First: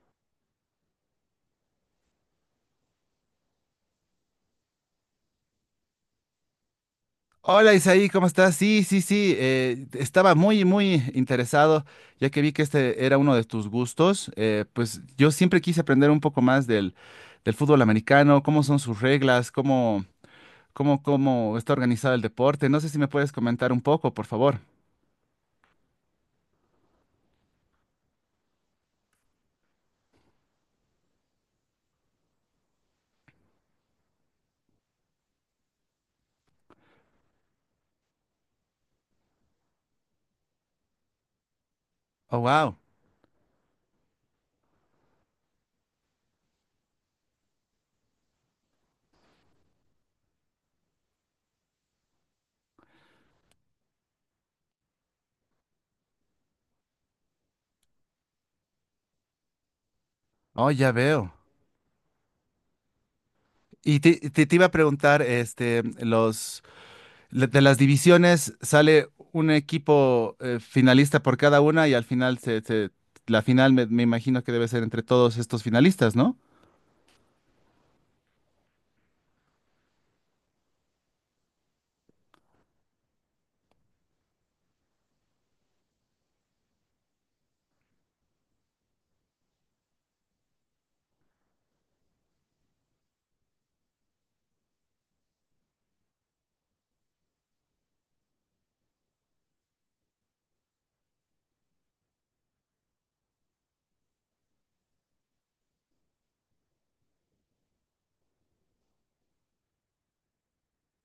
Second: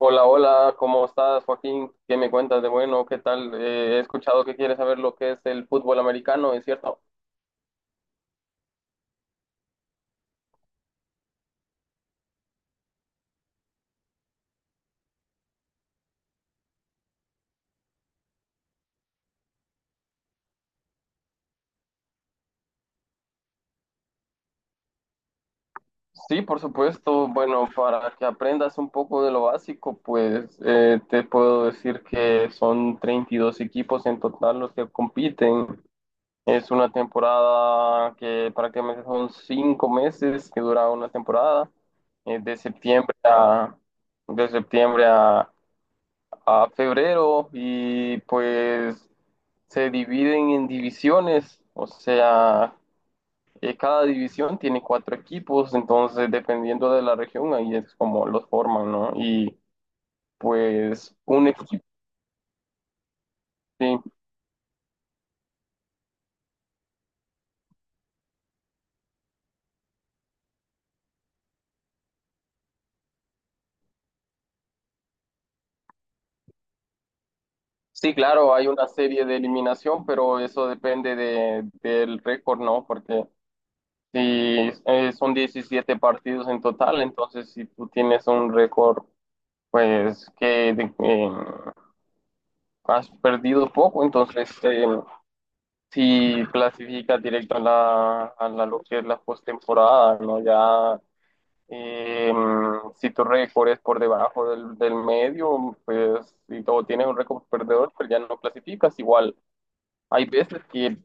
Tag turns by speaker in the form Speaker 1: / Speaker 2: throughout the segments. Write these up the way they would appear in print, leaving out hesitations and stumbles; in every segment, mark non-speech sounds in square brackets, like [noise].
Speaker 1: Hola, hola, ¿cómo estás, Joaquín? ¿Qué me cuentas de bueno? ¿Qué tal? He escuchado que quieres saber lo que es el fútbol americano, ¿es cierto?
Speaker 2: Hola Isaí, ¿cómo estás? Sí, sí, sí, estaba muy, muy interesado, ya que vi que este era uno de tus gustos. Pues yo siempre quise aprender un poco más del fútbol americano, cómo son sus reglas, cómo está organizado el deporte. No sé si me puedes comentar un poco, por favor.
Speaker 1: Sí, por supuesto. Bueno, para que aprendas un poco de lo básico, pues te puedo decir que son 32 equipos en total los que compiten. Es una temporada que prácticamente son 5 meses que dura una temporada, eh,
Speaker 2: Oh,
Speaker 1: de
Speaker 2: wow.
Speaker 1: septiembre a, de septiembre a febrero, y pues se dividen en divisiones, o sea, cada división tiene cuatro equipos, entonces dependiendo de la región ahí es como los forman, ¿no? Y
Speaker 2: Oh, ya
Speaker 1: pues
Speaker 2: veo.
Speaker 1: un equipo, sí.
Speaker 2: Y te iba a preguntar, los, de las divisiones sale un equipo finalista por cada una y al final la final me imagino que debe ser entre todos estos finalistas, ¿no?
Speaker 1: Sí, claro, hay una serie de eliminación, pero eso depende del récord, ¿no? Porque si son 17 partidos en total, entonces si tú tienes un récord, pues has perdido poco, entonces si clasificas directo lo que es la postemporada, ¿no? Ya eh, si tu récord es por debajo del medio, pues si todo tienes un récord perdedor, pues ya no clasificas. Igual hay veces que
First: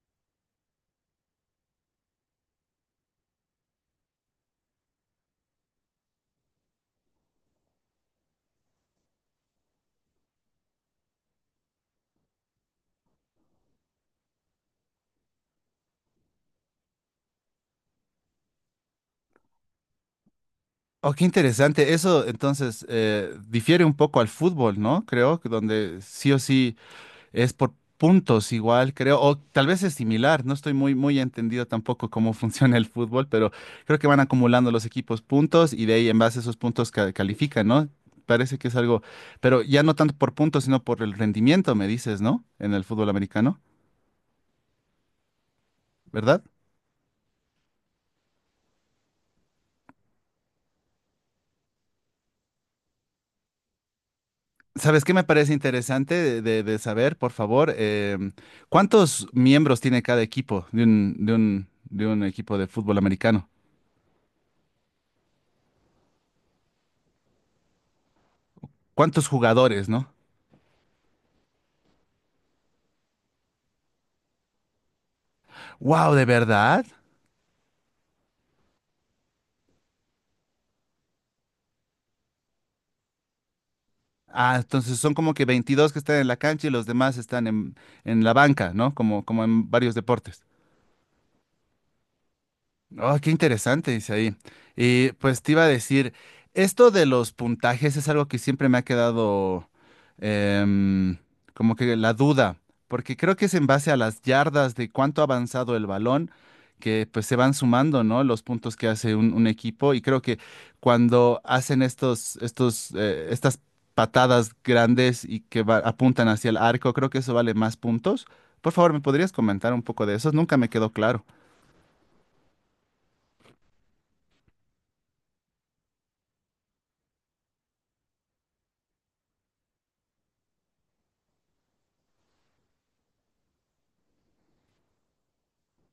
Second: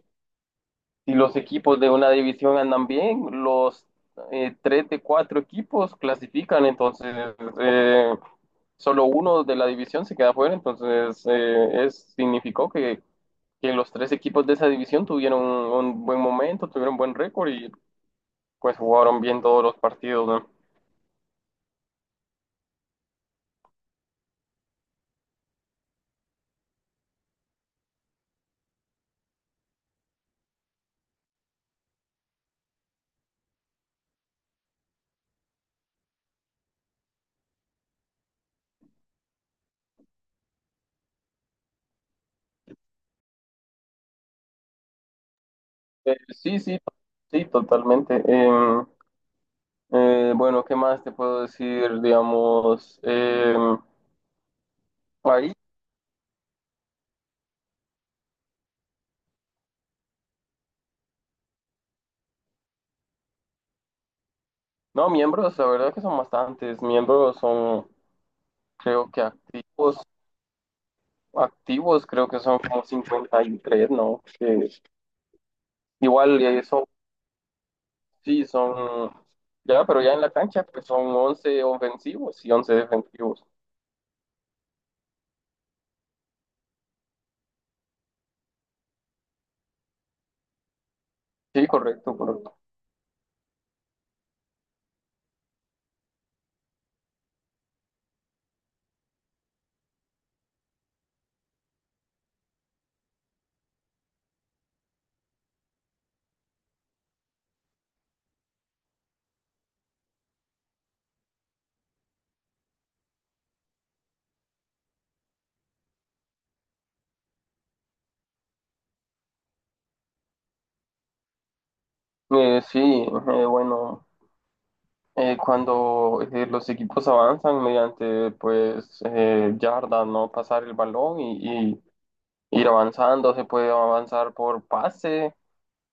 Speaker 1: si los equipos de una división andan bien, los tres de cuatro equipos clasifican, entonces eh, solo uno de la división se queda fuera, entonces significó que los tres equipos de esa división tuvieron un buen momento, tuvieron buen récord y pues jugaron bien todos los partidos, ¿no?
Speaker 2: Oh, qué interesante. Eso entonces difiere un poco al fútbol, ¿no? Creo que donde sí o sí es por puntos igual, creo, o tal vez es similar, no estoy muy, muy entendido tampoco cómo [laughs] funciona el fútbol, pero creo que van acumulando los equipos puntos y de ahí en base a esos puntos califican, ¿no? Parece que es algo, pero ya no tanto por puntos, sino por el rendimiento, me dices, ¿no? En el fútbol americano, ¿verdad?
Speaker 1: Sí, sí, sí, totalmente. Bueno, ¿qué más te puedo decir? Digamos,
Speaker 2: ¿Sabes qué me parece
Speaker 1: ahí.
Speaker 2: interesante de saber, por favor? ¿Cuántos miembros tiene cada equipo de un equipo de fútbol americano?
Speaker 1: No, miembros, la verdad que son bastantes. Miembros son, creo que
Speaker 2: ¿Cuántos jugadores,
Speaker 1: activos,
Speaker 2: no?
Speaker 1: activos creo que son como 53, ¿no? Que
Speaker 2: Wow, ¿de
Speaker 1: igual son,
Speaker 2: verdad?
Speaker 1: sí, son, ya, pero ya en la cancha pues son 11 ofensivos y 11 defensivos.
Speaker 2: Ah, entonces son como que 22 que están en la cancha y los demás están en la banca, ¿no? Como, como en varios deportes.
Speaker 1: Sí, correcto, correcto.
Speaker 2: Oh, qué interesante, dice ahí. Y pues te iba a decir, esto de los puntajes es algo que siempre me ha quedado em, como que la duda, porque creo que es en base a las yardas de cuánto ha avanzado el balón, que pues se van sumando, ¿no? Los puntos que hace un equipo y creo que cuando hacen estas patadas grandes y que apuntan hacia el arco, creo que eso vale más puntos. Por favor, ¿me podrías comentar un poco de eso? Nunca me quedó claro.
Speaker 1: Sí, bueno, cuando los equipos avanzan mediante pues yardas, ¿no? Pasar el balón y ir avanzando, se puede avanzar por pase.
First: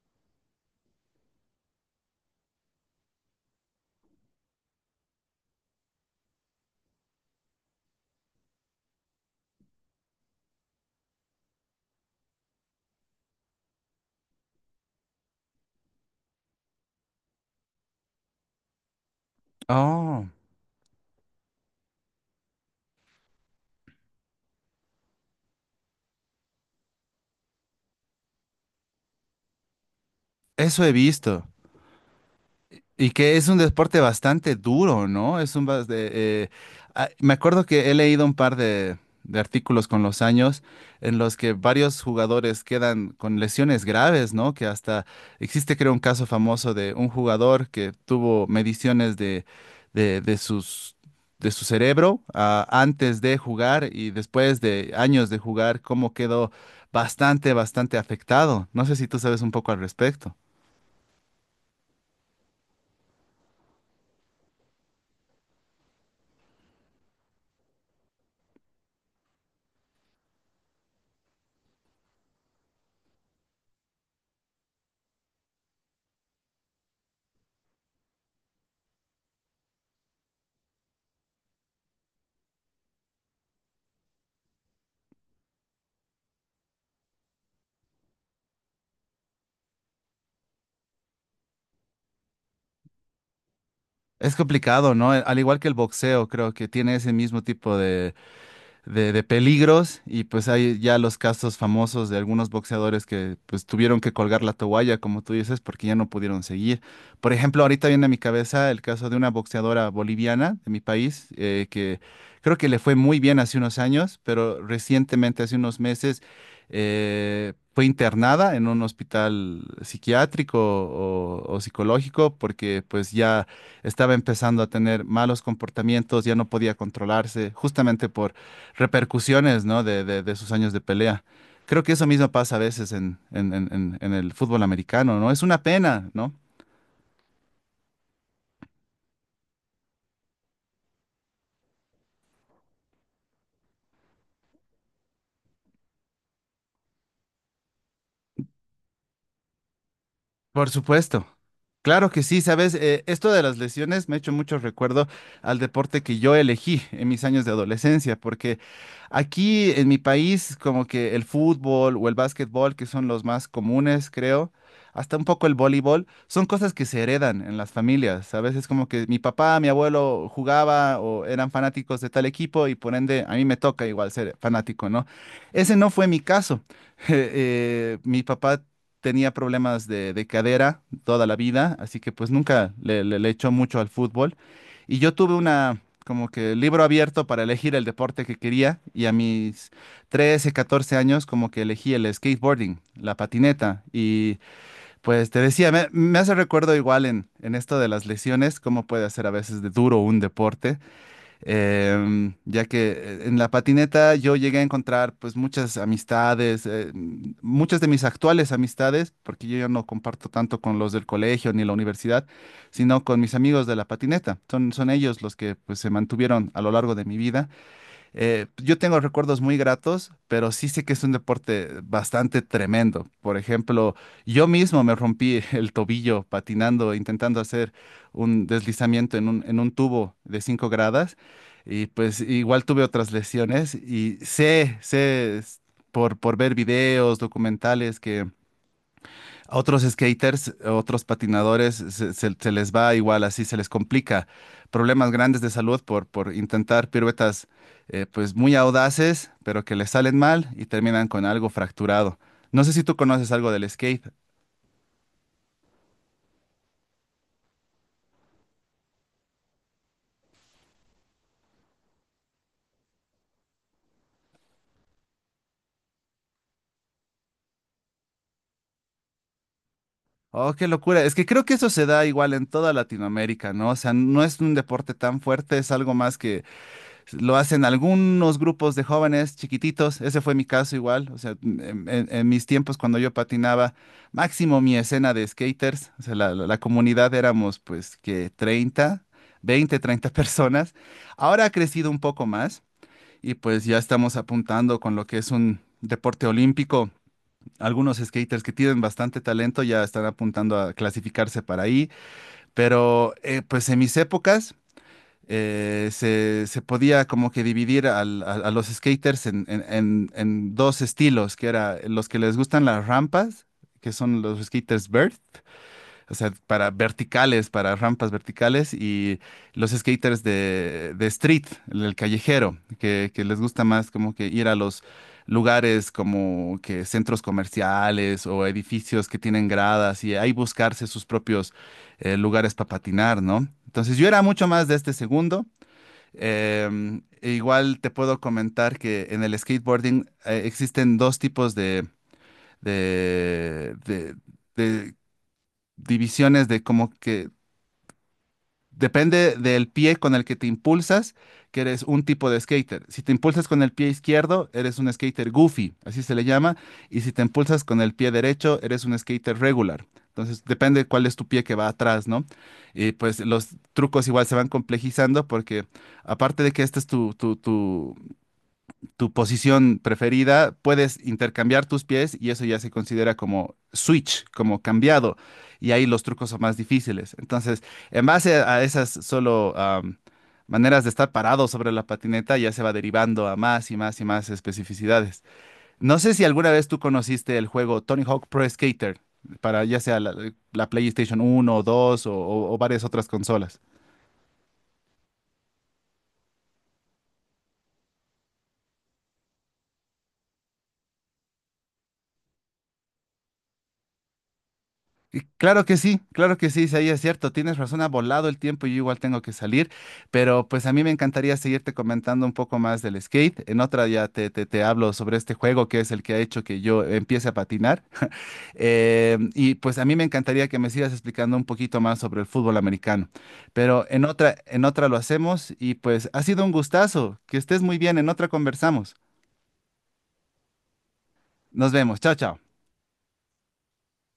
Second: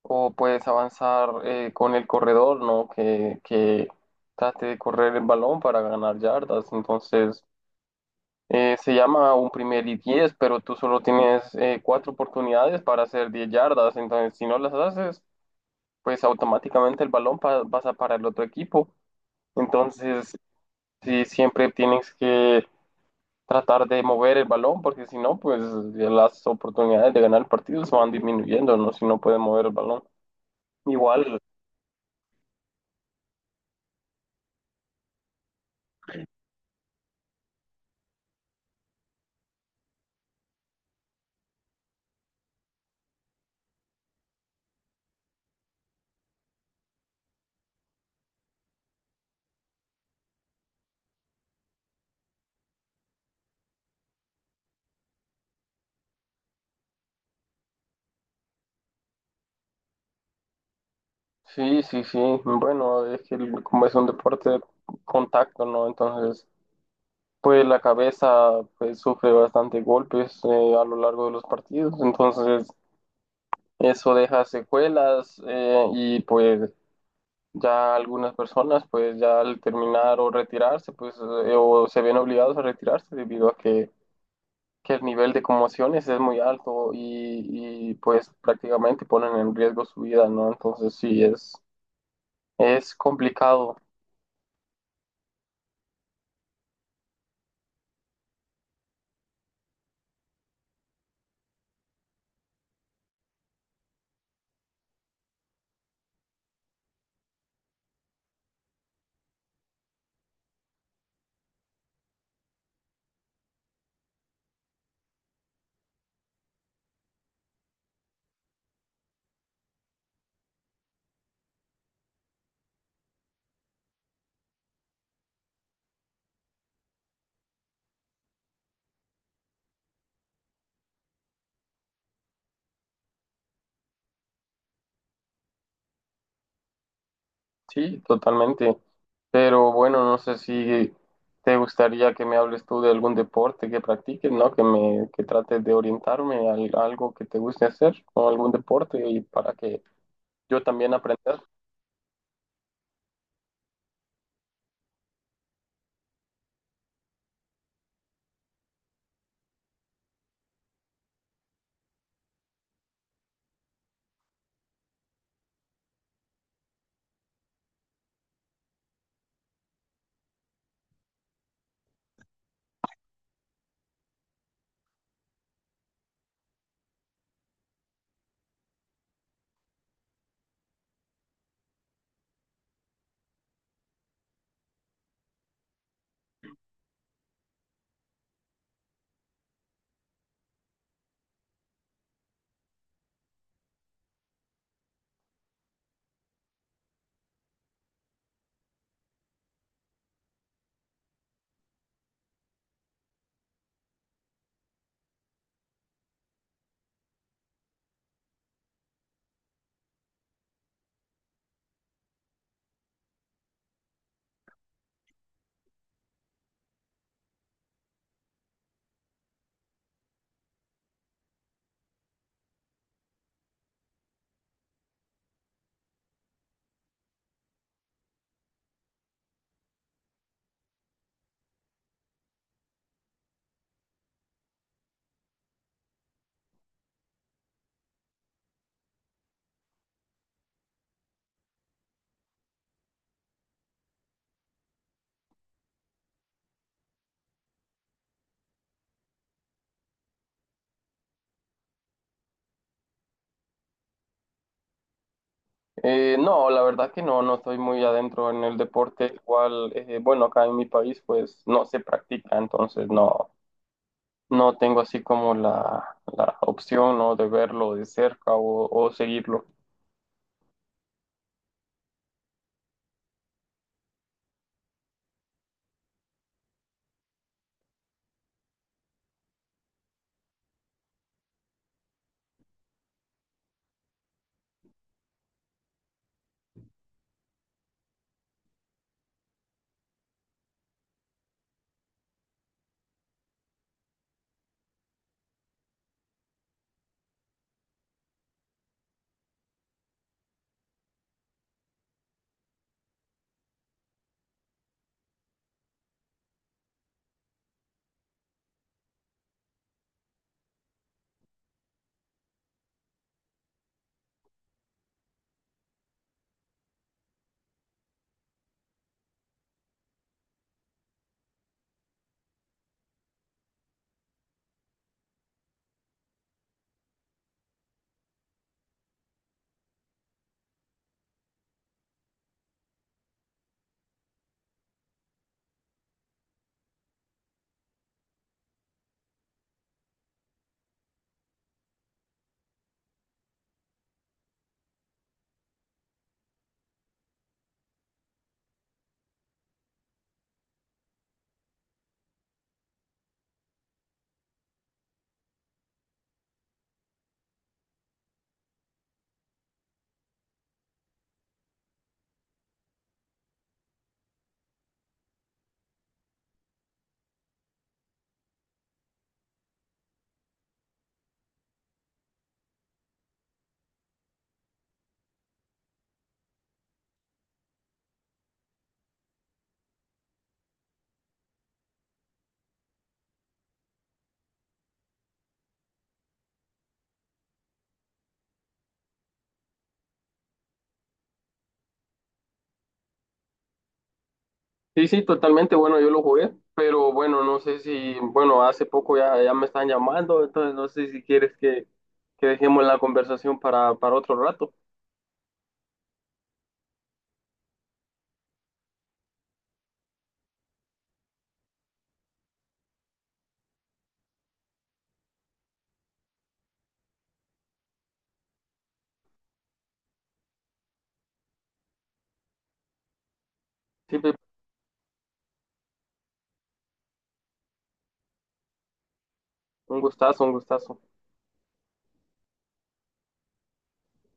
Speaker 1: O puedes avanzar con el corredor, ¿no? Que trate de correr el balón para ganar yardas. Entonces, se llama un primer y 10, pero tú solo tienes cuatro oportunidades para hacer 10 yardas. Entonces, si no las haces, pues automáticamente el balón pasa para el otro equipo.
Speaker 2: Oh.
Speaker 1: Entonces, sí, siempre tienes que tratar de mover el balón, porque si no, pues las oportunidades de ganar el partido se van disminuyendo, ¿no? Si no puedes mover el balón.
Speaker 2: Eso he
Speaker 1: Igual.
Speaker 2: visto. Y que es un deporte bastante duro, ¿no? Es un bas- de, ah, Me acuerdo que he leído un par de artículos con los años en los que varios jugadores quedan con lesiones graves, ¿no? Que hasta existe, creo, un caso famoso de un jugador que tuvo mediciones de, de sus, de su cerebro, antes de jugar y después de años de jugar, cómo quedó bastante, bastante afectado. No sé si tú sabes un poco al respecto.
Speaker 1: Sí, sí, sí. Bueno, es que como es un deporte de contacto, ¿no? Entonces, pues la cabeza pues, sufre bastante golpes a lo largo de los partidos. Entonces, eso deja secuelas y pues ya algunas personas pues ya al terminar o retirarse, pues o se ven obligados a retirarse debido a que el nivel de conmociones es muy alto y pues prácticamente ponen en riesgo su vida, ¿no? Entonces, sí, es complicado.
Speaker 2: Es complicado, ¿no? Al igual que el boxeo, creo que tiene ese mismo tipo de peligros y pues hay ya los casos famosos de algunos boxeadores que pues tuvieron que colgar la toalla, como tú dices, porque ya no pudieron seguir. Por ejemplo, ahorita viene a mi cabeza el caso de una boxeadora boliviana de mi país que creo que le fue muy bien hace unos años, pero recientemente, hace unos meses, fue internada en un hospital psiquiátrico o psicológico porque pues ya estaba empezando a tener malos comportamientos, ya no podía controlarse justamente repercusiones, ¿no? De sus años de pelea. Creo que eso mismo pasa a veces en el fútbol americano, ¿no? Es una pena, ¿no?
Speaker 1: Sí, totalmente. Pero bueno, no sé si te gustaría que me hables tú de algún deporte que practiques, ¿no? Que me, que trates de orientarme a algo que te guste hacer o algún deporte y para que yo
Speaker 2: Por
Speaker 1: también
Speaker 2: supuesto.
Speaker 1: aprenda.
Speaker 2: Claro que sí, sabes. Esto de las lesiones me ha hecho mucho recuerdo al deporte que yo elegí en mis años de adolescencia, porque aquí en mi país como que el fútbol o el básquetbol, que son los más comunes, creo, hasta un poco el voleibol, son cosas que se heredan en las familias, ¿sabes? Es como que mi papá, mi abuelo jugaba o eran fanáticos de tal equipo y por ende a mí me toca igual ser fanático, ¿no? Ese no fue mi caso. [laughs] Mi papá tenía problemas de cadera toda la vida, así que pues nunca le echó mucho al fútbol. Y yo tuve una, como que libro abierto para elegir el deporte que quería y a mis 13 14 años como que elegí el skateboarding, la patineta. Y pues te decía, me hace recuerdo igual en esto de las lesiones, cómo puede ser a veces de duro un deporte ya que en la patineta yo llegué a encontrar pues muchas amistades, muchas de mis actuales amistades, porque yo ya no comparto tanto con los del colegio ni la universidad, sino con mis amigos de la patineta. Son ellos los que pues se mantuvieron a lo largo de mi vida yo tengo recuerdos muy gratos, pero sí sé que es un deporte bastante tremendo. Por ejemplo, yo mismo me rompí [laughs] el tobillo patinando, intentando hacer un deslizamiento en un tubo de 5 gradas. Y pues igual tuve otras lesiones y sé es por ver videos, documentales que a otros skaters, a otros patinadores, se les va igual así, se les complica. Problemas grandes de salud por intentar piruetas pues muy audaces, pero que les salen mal y terminan con algo fracturado. No sé si tú conoces algo del skate.
Speaker 1: No, la verdad que no estoy muy adentro en el deporte, igual, bueno, acá en mi país pues no se practica, entonces no tengo así como la opción, ¿no?, de verlo de cerca o seguirlo.
Speaker 2: Oh, qué locura. Es que creo que eso se da igual en toda Latinoamérica, ¿no? O sea, no es un deporte tan fuerte, es algo más que lo hacen algunos grupos de jóvenes chiquititos, ese fue mi caso igual, o sea, en mis tiempos cuando yo patinaba, máximo mi escena de skaters, o sea, la comunidad éramos pues que 30 20 30 [laughs] personas. Ahora ha crecido un poco más y pues ya estamos apuntando con lo que es un deporte olímpico. Algunos skaters que tienen bastante talento ya están apuntando a clasificarse para ahí, pero pues en mis épocas se podía como que dividir a los skaters en dos estilos, que era los que les gustan las rampas, que son los skaters vert, o sea, para verticales, para rampas verticales, y los skaters de street, el callejero, que les gusta más como que ir a los lugares como que centros comerciales o edificios que tienen gradas y ahí buscarse sus propios lugares para patinar, ¿no? Entonces yo era mucho más de este segundo. E igual te puedo comentar que en el skateboarding existen dos tipos de, de- de divisiones de como que depende del pie con el que te impulsas, que eres un tipo de skater. Si te impulsas con el pie izquierdo, eres un skater goofy, así se le llama, y si te impulsas con el pie derecho, eres un skater regular. Entonces depende cuál es tu pie que va atrás, ¿no? Y pues los trucos igual se van complejizando porque aparte de que este es tu tu posición preferida, puedes intercambiar tus pies y eso ya se considera como switch, como cambiado. Y ahí los trucos son más difíciles. Entonces, en base a esas solo maneras de estar parado sobre la patineta, ya se va derivando a más y más y más especificidades. No sé si alguna vez tú conociste el juego Tony Hawk Pro Skater, para ya sea la PlayStation 1 o 2 o o varias otras consolas.
Speaker 1: Sí, sí, totalmente. Bueno, yo lo jugué, pero bueno, no sé si, bueno, hace poco ya me están llamando, entonces no sé si quieres que dejemos la conversación para otro rato.
Speaker 2: Y claro que sí, claro que sí, sí, ahí es cierto, tienes razón, ha volado el tiempo y yo igual tengo que salir, pero pues a mí me encantaría seguirte comentando un poco más del skate. En otra ya te hablo sobre este juego que es el que ha hecho que yo empiece a patinar. Y pues a mí me encantaría que me sigas explicando un poquito más sobre el fútbol americano, pero
Speaker 1: Sí, Pepe,
Speaker 2: en otra lo hacemos y pues ha sido un gustazo, que estés muy bien, en otra conversamos.
Speaker 1: un gustazo, un gustazo.
Speaker 2: Nos vemos, chao, chao.